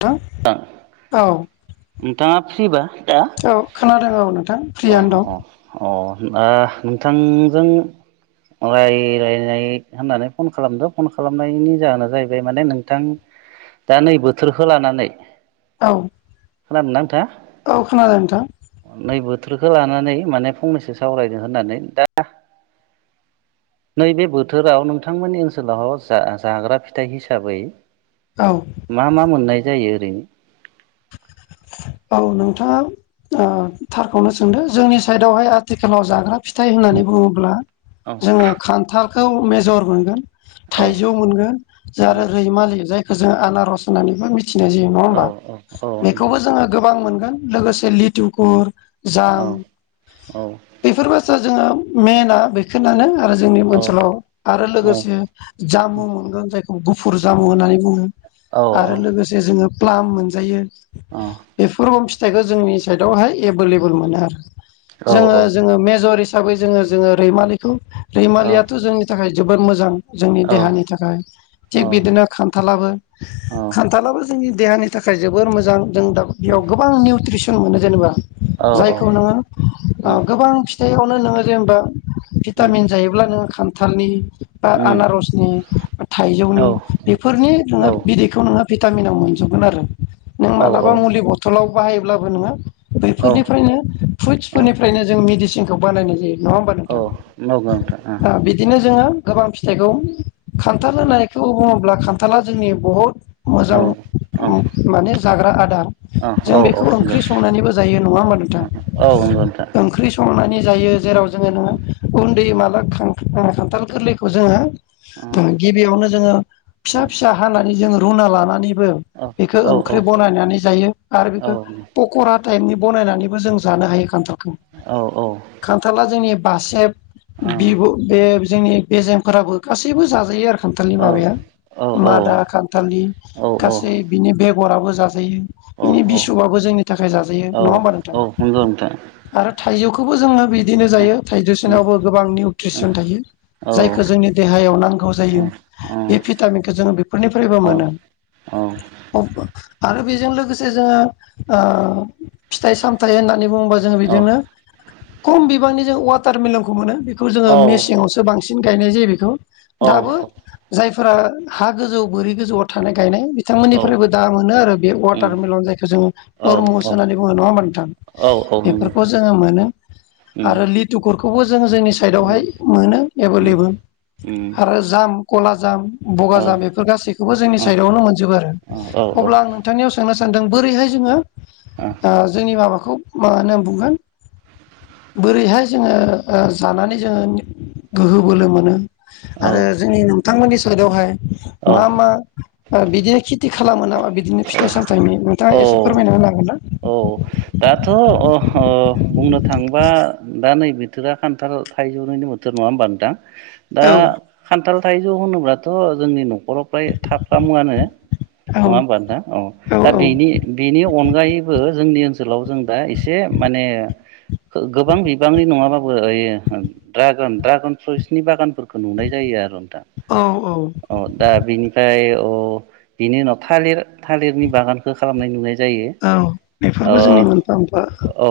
[unintelligible] औ। नोंथाङा फ्रिबा दा औ खोनादों औ नोंथां। अ फ्रियानो दं अ अ दा नोंथांजों रायलायलाय होननानै फन खालामदो फन खालामनायनि जाहोना जाहैबाय माने नोंथां दा नै बोथोरखौ लानानै औ। खोनादोंना नोंथाङा? औ खोनादों नोंथां। नै बोथोरखौ लानानै माने फंनैसो सावरायदों होननानै दा नैबे बोथोराव नोंथांमोननि ओनसोलाव जा जाग्रा फिथाइ हिसाबै औ मा मा मोननाय जायो ओरैनो? औ नोंथाङा थारखौनो सोंदो जोंनि साइदावहाय आथिखालाव जाग्रा फिथाइ होननानै बुङोब्ला जोङो खान्थालखौ मेजर मोनगोन। थाइजौ मोनगोन ज औ आरो रैमालि जायखौ जों आनारस होननानैबो मिथि मिथिनाय जायो नङा औ होमबा औ बेखौबो जोङो गोबां मोनगोन लोगोसे लिथुखुर जाम बेफोर बाथ्रा जोङो मेना बेखौनानो। आरो जोंनि ओनसोलाव आरो औ लोगोसे जामु मोनगोन जायखौ गुफुर जामु होननानै बुङो। आरो लोगोसे जोङो प्लाम मोनजायो बेफोर फिथाइखौ जोंनि साइडआवहाय एबोलएबोल मोनो आरो। औ जोङो औ जोङो मेजर हिसाबै जोङो जोङो रैमालिखौ औ रैमालियाथ' जोंनि थाखाय जोबोर मोजां। जोंनि औ देहानि थाखाय थिग बिदिनो खान्थालाबो औ खान्थालाबो जोंनि देहानि थाखाय जोबोर मोजां जों दा औ बेयाव गोबां निउट्रिसन मोनो जेनेबा औ औ जायखौ नोङो उम ओ गोबां फिथाइवनो नोङो जेनेबा उम भिटामिन जायोब्ला नों खान्थालनि बा उम आनारसनि औ थाइजौनि बेफोरनि औ नोङो बिदैखौ नोङो भिटामिनाव मोनजोबगोन आरो नों मालाबा मुलि बथलाव बाहायोब्लाबो नोङो औ बैफोरनिफ्रायनो औ फ्रुइटसफोरनिफ्रायनो जों मेडिसिनखौ बानायनाय जायो। नङा होमबा औ नोंथां नंगौ नोंथां ओ बिदिनो जोङो गोबां फिथाइखौ खान्थाल होनायखौ बुङोब्ला खान्थाला जोंनि बहुद औ मोजां औ माने जाग्रा आ औ औ जों औ बेखौ नंगौ ओंख्रि नोंथां संनानैबो जायो नङा होमबा नोंथां औ नंगौ नोंथां औ ओंख्रि संनानै जायो जेराव जोङो औ नोङो औ नंगौ नोंथां औ उन्दै मालाब खान्थाल गोरलैखौ जोङो औ गिबियावनो जोङो फिसा फिसा हानानै जोङो रुना लानानै बो बेखौ ओंख्रि बनानै जायो आरो बेखौ फक'रा टाइपनि बनायनानै बो जों जानो हायो खान्थालखौ खान्थाला जोंनि बासेब बिब बे जोंनि बेेजेेंफोराबो गासैबो जाजायो आरो खान्थालनि माबाया मादा खान्थालनि गासै बिनि बेगराबो जाजायो। बिनि बिसुबाबो जोंनि थाखाय जाजायो नङा होमबा नोंथां आरो थाइजौ खौबो जोङो बिदिनो जायो थाइड्रिसनावबो गोबां निउट्रिसन थायो। जायखौ जोंनि देहायाव नांगौ जायो बे भिटामिनखौ जों बेफोरनिफ्रायबो मोनो। अ आरो बेजों लोगोसे जोङो फिथाइ सामथाइ होननानै बुङोबा जोङो बेजोंनो खम बिबांनि जों वाटार मिलनखौ मोनो। बेखौ जोङो मेसेंआवसो बांसिन गायनाय जायो बेखौ दाबो जाय फोर हा गोजौ बोरि गोजौआव थानाय गायनाय औ औ बिथांमोननिफ्रायबो दा मोनो आरो बे अट उम टारमिलन जायखौ जोङो औ टरमुस औ होननानै बुङो नङा होमा नोंथां औ औ नंगौ बेफोरखौ नोंथां जोङो मोनो। उम आरो लिटुखुरखौबो जों जोंनि उम साइडावहाय मोनो एभोल उम एबोेल। उम आरो जाम खला जाम बगा औ जाम बेफोर गासैखौबो जोंनि औ साइडआवनो मोनजोबो आरो औ औ अब्ला आं नोंथांनियाव सों नो सानदों बोरैहाय जोङो ओ जोंनि माबाखौ मा होनो बुंगोन बोरैहाय जोङो ओ जानानै जोङो गोहो बोलो मोनो आरो औ जोंनि नोंथांमोननि साइदआवहाय मा मा ओ बिदिनो खेथि खालामो नामा बिदिनो फिथाइ सामथाइनि औ नोंथाङा एसे फोरमायना होनो हागोन ना? औ दाथ' ओ बुंनो थांबा दा नैबे बोथोरा खान्थाल थाइजौनिनो बोथोर नङा होनबा नोंथां दा औ खा न्थाल थाइजौ होनोब्लाथ' जोंनि न'खराव फ्राय थाफ्रामोआनो औ नङा होमबा नोंथां औ दा बेनि बेनि अनगायैबो जोंनि ओनसोलाव जों दा एसे माने गोबां बिबांनि नङाबाबो ओइ ड्रागन ड्रागन फ्रुइसनि बागानफोरखौ नुनाय जायो आरो नोंथां औ औ औ अ दा बेनिफ्राय थ' बिनि उनाव थालिर थालिरनि बागानखौ खालामनाय नुनाय जायो औ बेफोरबो जोंनि ओ मोनफा मोनफा औ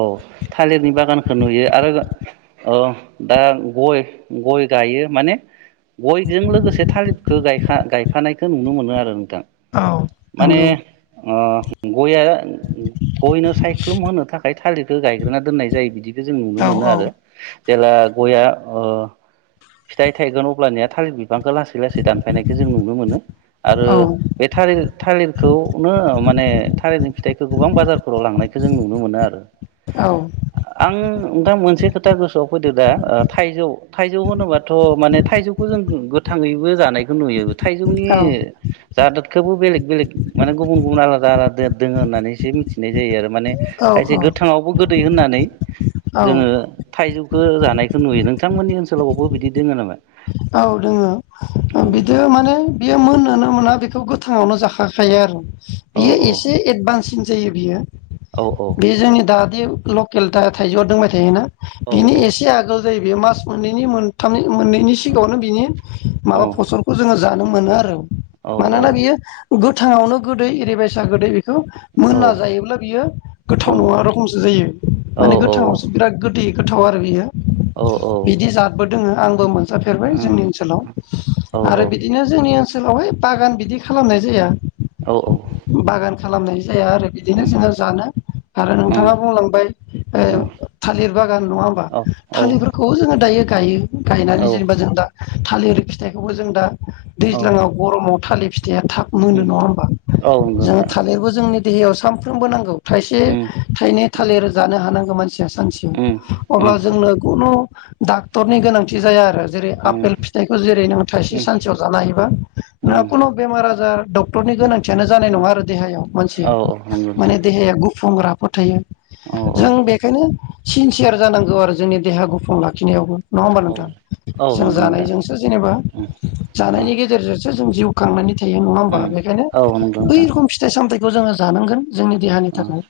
थालिरनि बागानखौ नुयो आरो औ दा गय गय गायो माने गयजों लोगोसे थालिरखौ गायफानायखौ नुनो मोनो आरो नोंथां। औ माने नंगौ अ गया गयनो सायख्लुम होनो थाखाय थालिरखौ गायग्रोना दोननाय जायो बिदि बेखौ जों नुनो औ मोनो आरो जेब्ला गया अ फिथाइ थाइगोन अब्लानिया थालिर बि बिफांखौ लासै लासै दानफायनायखौ जों नुनो मोनो आरो औ बे थालिर थालिरखौनो माने थालिरनि फिथाइखौ गोबां बाजारफोराव लांनायखौ जों नुनो मोनो आरो आं नोंथां मोनसे खोथा गोसोआव फैदो दा ओ थाइजौ थाइजौ होनोबाथ' मा माने थाइजौखौ जों गोथाङैबो जानायखौ नुयो थाइजौनि जादखौबो बेलेग माने गुबुन गुबुन आलादा आलादा दङ होननानै एसे मिथिनाय जायो आरो माने औ खायसे गोथाङावबो गोदै होननानै औ जोङो थाइजौखौ जानायखौ नुयो नोंथांमोनि ओनसोलावबो बिदि दोङो नामा औ दोङो बिदि माने बियो मोननोनो मोना बेखौ गो थाङावनो जाखाखायो आरो औ बियो औ एसे एडभान्सन जायो बियो औ बे जोंनि दादि लकेल दा थाइजौआ दंबाय थायोना औ बिनि औ एसे आगोल जाहैबाय मास मोननैनि मोनथाम मोननैनि सिगाङावनो बिनि औ माबा फसलखौ जोङो जानो मोनो आरो औ मानोना बियो गो गोथाङावनो गोदै एरिबायसा गोदै बे बेखौ औ मोनना जायोब्ला बियो गोथाव नङा रखमसो जायो औ माने गोथाङावसो बिराद गोदै गोथाव आरो बियो बिदि जादबो दोङो आंबो मो नजाफेरबाय जोंनि औ ओनसोलाव आरो बिदिनो जो जोंनि ओनसोलावहाय बागान बिदि खालामनाय जाया औ औ बागान खालामनाय जाया आरो बिदिनो जोङो जानो आरो औ नोंथाङा बुंलांबाय औ ओ थालिर बागान नङा होमबा औ औ थालिरफोरखौ जोङो दायो गायो औ गायनानै जेनेबा जों दा थालिरि फिथाइखौबो जों दा औ दैज्लाङाव गरमाव थालिर फिथाया थाब मोनो उम नङा होमबा औ नंगौ जों नोंथां थालिरबो जोंनि देहायाव सानफ्रोमबो नांगौ थाइसे उम थाइनै थालिर जानो हानांगौ मानसिया उम सानसेयाव उम उम अब्ला जोंनो खुनु डाक्टरनि गोनांथि जाया आरो जेरै उम आपेल फिथाइखौ जेरै नों थाइसे सानसेयाव जानो हायोबा उम नों खुनु बेमार आजार डक्टरनि गोनांथियानो जानाय उम नङा आरो देहायाव मानसि औ नंगौ नोंथां माने देहाया गुफुं रा फोद थायो औ जों बेखायनो सिनसियार जानांगौ आरो जोंनि देहा गुफुं लाखिनायावबो नङा होमबा नोंथां औ औ जों नंगौ नोंथां जानायजोंसो जेनेबा उम जानायनि ओ गेजेरजोंसो जों जिउ खांनानै थायो नङा होमबा उम बेखायनो औ नंगौ बै नोंथां रखोम फिथाइ सामथाइखौ जोङो जानांगोन जोंनि देहानि ओ थाखाय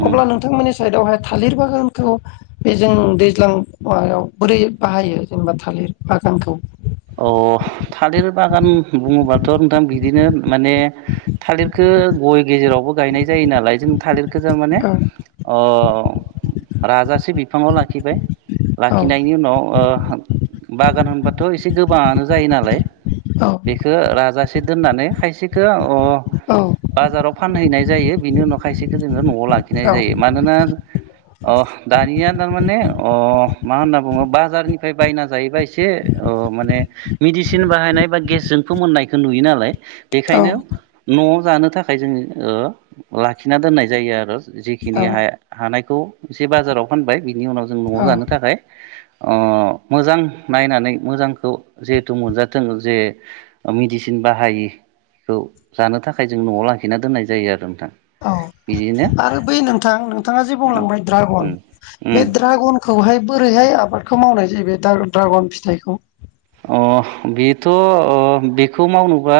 उम अब्ला नोंथांमोननि साइडआवहाय थालिर बागानखौ बे जों दैज्लां माबायाव बोरै बाहायो जेनेबा थालिर बागोनखौ अ थालिर बागान बुंङोबाथ' नोंथां बिदिनो माने थालिरखौ गय गेजेरावबो गायनाय जायो नालाय जों थालिरखौ थारमाने औ अ राजा से बिफांङाव लाखिबाय औ लाखिनायनि उनाव बागान होनबाथ' एस एसे गोबांङानो जायो नालाय औ बेखौ राजासे दोननानै खायसेखौ अ औ बाजाराव फानहैनाय जायो बिनि उनाव खायसेखौ जोंङो न'आव लाखिनाय औ जायो मानोना अ दानिया थारमाने अ मा होनना बुंङो बाजारनि फ्राय बायना जायोबा एसे अ माने मेडिसिन बाहायनाय बा गेसजोंथ मोननायखौ नुयो नालाय बेखायनो न'आव जानो थाखाय जों ओ लाखिना दोननाय जायो आरो जिखिनि औ हा-हानायखौ एसे बाजाराव फानबाय बिनि उनाव जों न'आव औ जानो थाखाय अ मोजां नायनानै मोजांखौ जहेथु मोनजाथों जे मेडिसिन बाहायि बेखौ जानो थाखाय जों न'आव लाखिना दोननाय जायो आरो नोंथां औ बिदिनो आरो बै नोंथां नोंथांङा जे बुंलांबाय ड्रागन उम बे उम ड्रागनखौहाय बोरैहाय आ आबादखौ मावनाय जाहैबाय द्रागन फिथाइखौ। बेथ' बेखौ मावनोबा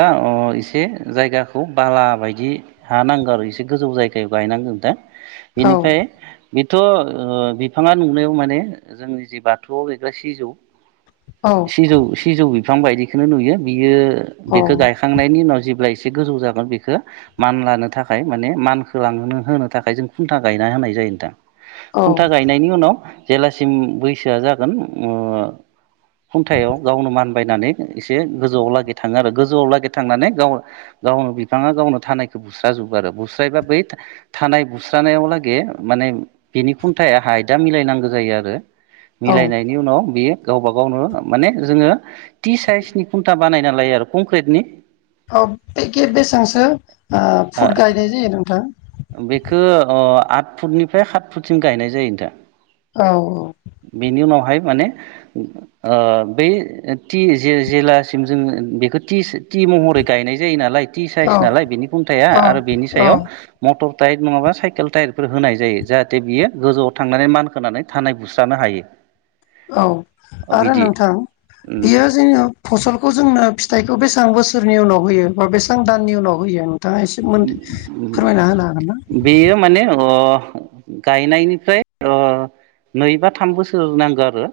एसे जायगाखौ बारा बाला बायदि हानांगौ आरो एसे गोजौ जायगायाव गायनांगोन दा औ बेनिफ्राय बेथ' बिफांङा नुनायाव माने जोंनि जि बाथौआव बेग्रा सिजौ औ सिजौ सिजौ बिफां बायदिखौनो नुयो बियो औ बेखौ गायखांनायनि उनाव जेब्लाय एसे गोजौ जागोन बेखौ मान लानो थाखाय माने मानखौ होनो थाखाय जों खुन्था गायना होनाय जायो। नोंथां। औ खुन्था गायनायनि उनाव जेलासिम बैसोआ जागोन। खुंथायाव गावनो मानबायनानै एसे गोजौआव लागि थांङो आरो गोजौआव लागि थांनानै गाव गाव ग बिफांङा गावनो थानायखौ बुस्रााजोबो आरो बुस्रायबा बै थानाय बुस्रानायाव लागै माने बिनि खुन्थायाहाय दा मिलायनांगौ जायो आरो औ मिलायनायनि उनाव बि गावबा गावनो माने जोंङो टि साइसनि खुन्था बानायना लायो आरो कंक्रिटनि औ बेखे बेसेबांसो फुड गायनाय जायो नोंथां। बेखौ आट फुटनिफ्राय सात फुटसिम गायनाय जायो नोंथा। औ। बेवहाय माने ओ बै जेलासिम जोंङो बेखौ टि टि महरै गायनाय जायो नालाय टि साइस औ नालाय बिनि खुन्थाया औ आरो बेनि औ सायाव मटर टायार नंङाबा साइकेल टायारफोर होनाय जायो जाहाथे बियो गोजौआव थांनानै मानखोनानै थानाय बुस्रानो हायो [unintelligible] औ आरो बिदि नोंथां बियो जोंङो फसलखौ जोंनो फिथाइखौ बेसे बेसेबां बोसोरनि उनाव होयो बा बेसेबां दाननि उनाव होयो नोंथाङा एसे मोन फोरमायना होनो हागोन ना बेयो माने गायनायनिफ्राय नै बा थाम बोसोर नांगौ आरो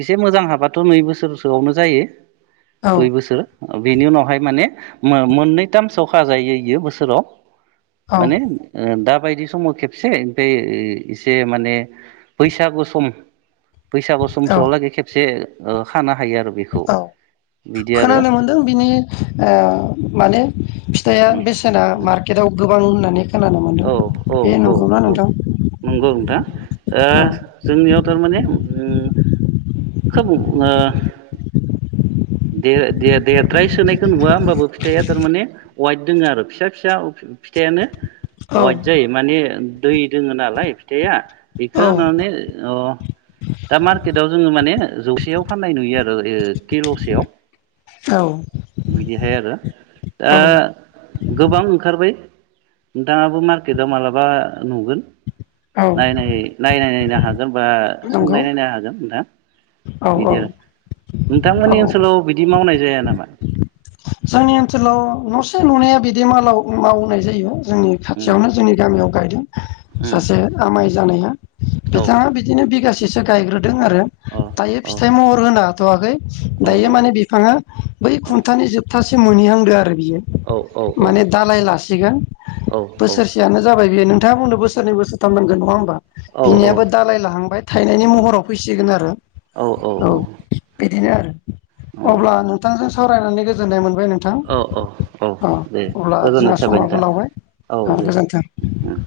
एसे मोजां हाबाथ' नै बोसोरसोआवनो जायो औ दुइ बोसोर बेनि उनावहाय माने मोननैथामसोखााजायो बोसोराव औ माने दा माबायदि समाव खेबसे ओमफ्राय एसे माने बैसागु सम बैसागु सम औ समलागै खेबसे खाना औ खोनानो मोनदों बिनि माने फिथाइ या उम बेसेना मार्केट आआव गोबां होननानै खोनानो मोन्दों औ औ बे औ नंगौना औ नोंथां? नंगौ नोंथां औ जोंनियाव थारमाने खोब आओ दे दे दे द्राय सोनायखौ नुवा होमबाबो फिथाइआ थारमाने वाइट दङ आरो फिसा फिसा फिथाइयानो औ वाइद जायो माने दै दोङो नालाय फिथाइया बेखौ माने ओ दा मार्केटआव जोङो माने जौसेयाव फाननाय नुयो आरो। केल'सेयाव औ बिदिहाय आरो दा औ गोबां ओंखारबाय नोंथाङाबो मार्केटआव मालाबा नुगोन औ नायनायनो हागोन बा नंगौ सोंनाय नायनो हागोन नोंथाङा। औ बिदि औ नोंथांमोननि औ ओनसोलाव बिदि मावनाय जाया नामा? जोंनि ओनसोलाव न'से न'नैया बिदि मावनाय जायो। जोंनि उम खाथियावनो जोंनि गामियाव गायदों उम सासे आमाइ जानायहा औ बिथाङा बिदिनो बिगासे सो गायग्रो दों आरो अ दायो अ फिथाइ महर होनो हाथ'वाखै औ दायो माने बिफाङा बै खुन्थानि जोबथासे मोनहैहांदो आरो बियो औ औ माने दालाय लासिगोन। औ बोसोरसेयानो जाबाय बेयो नोंथाङा बुंदो बोसोरनै बोसोरथाम नांगोन होमबा बिनियाबो दालाय लाहांबाय थायनायनि महराव फैसिगोन आरो। औ बिदिनो आरो अब्ला नोंथांजों सावरायनानै गोजोननाय मोन बाय नोंथां औ औ अ दे अब्ला जोंना गोजोननाय थाबाय समाबो नोंथां लावबाय औ दे गोजोन्थों। उम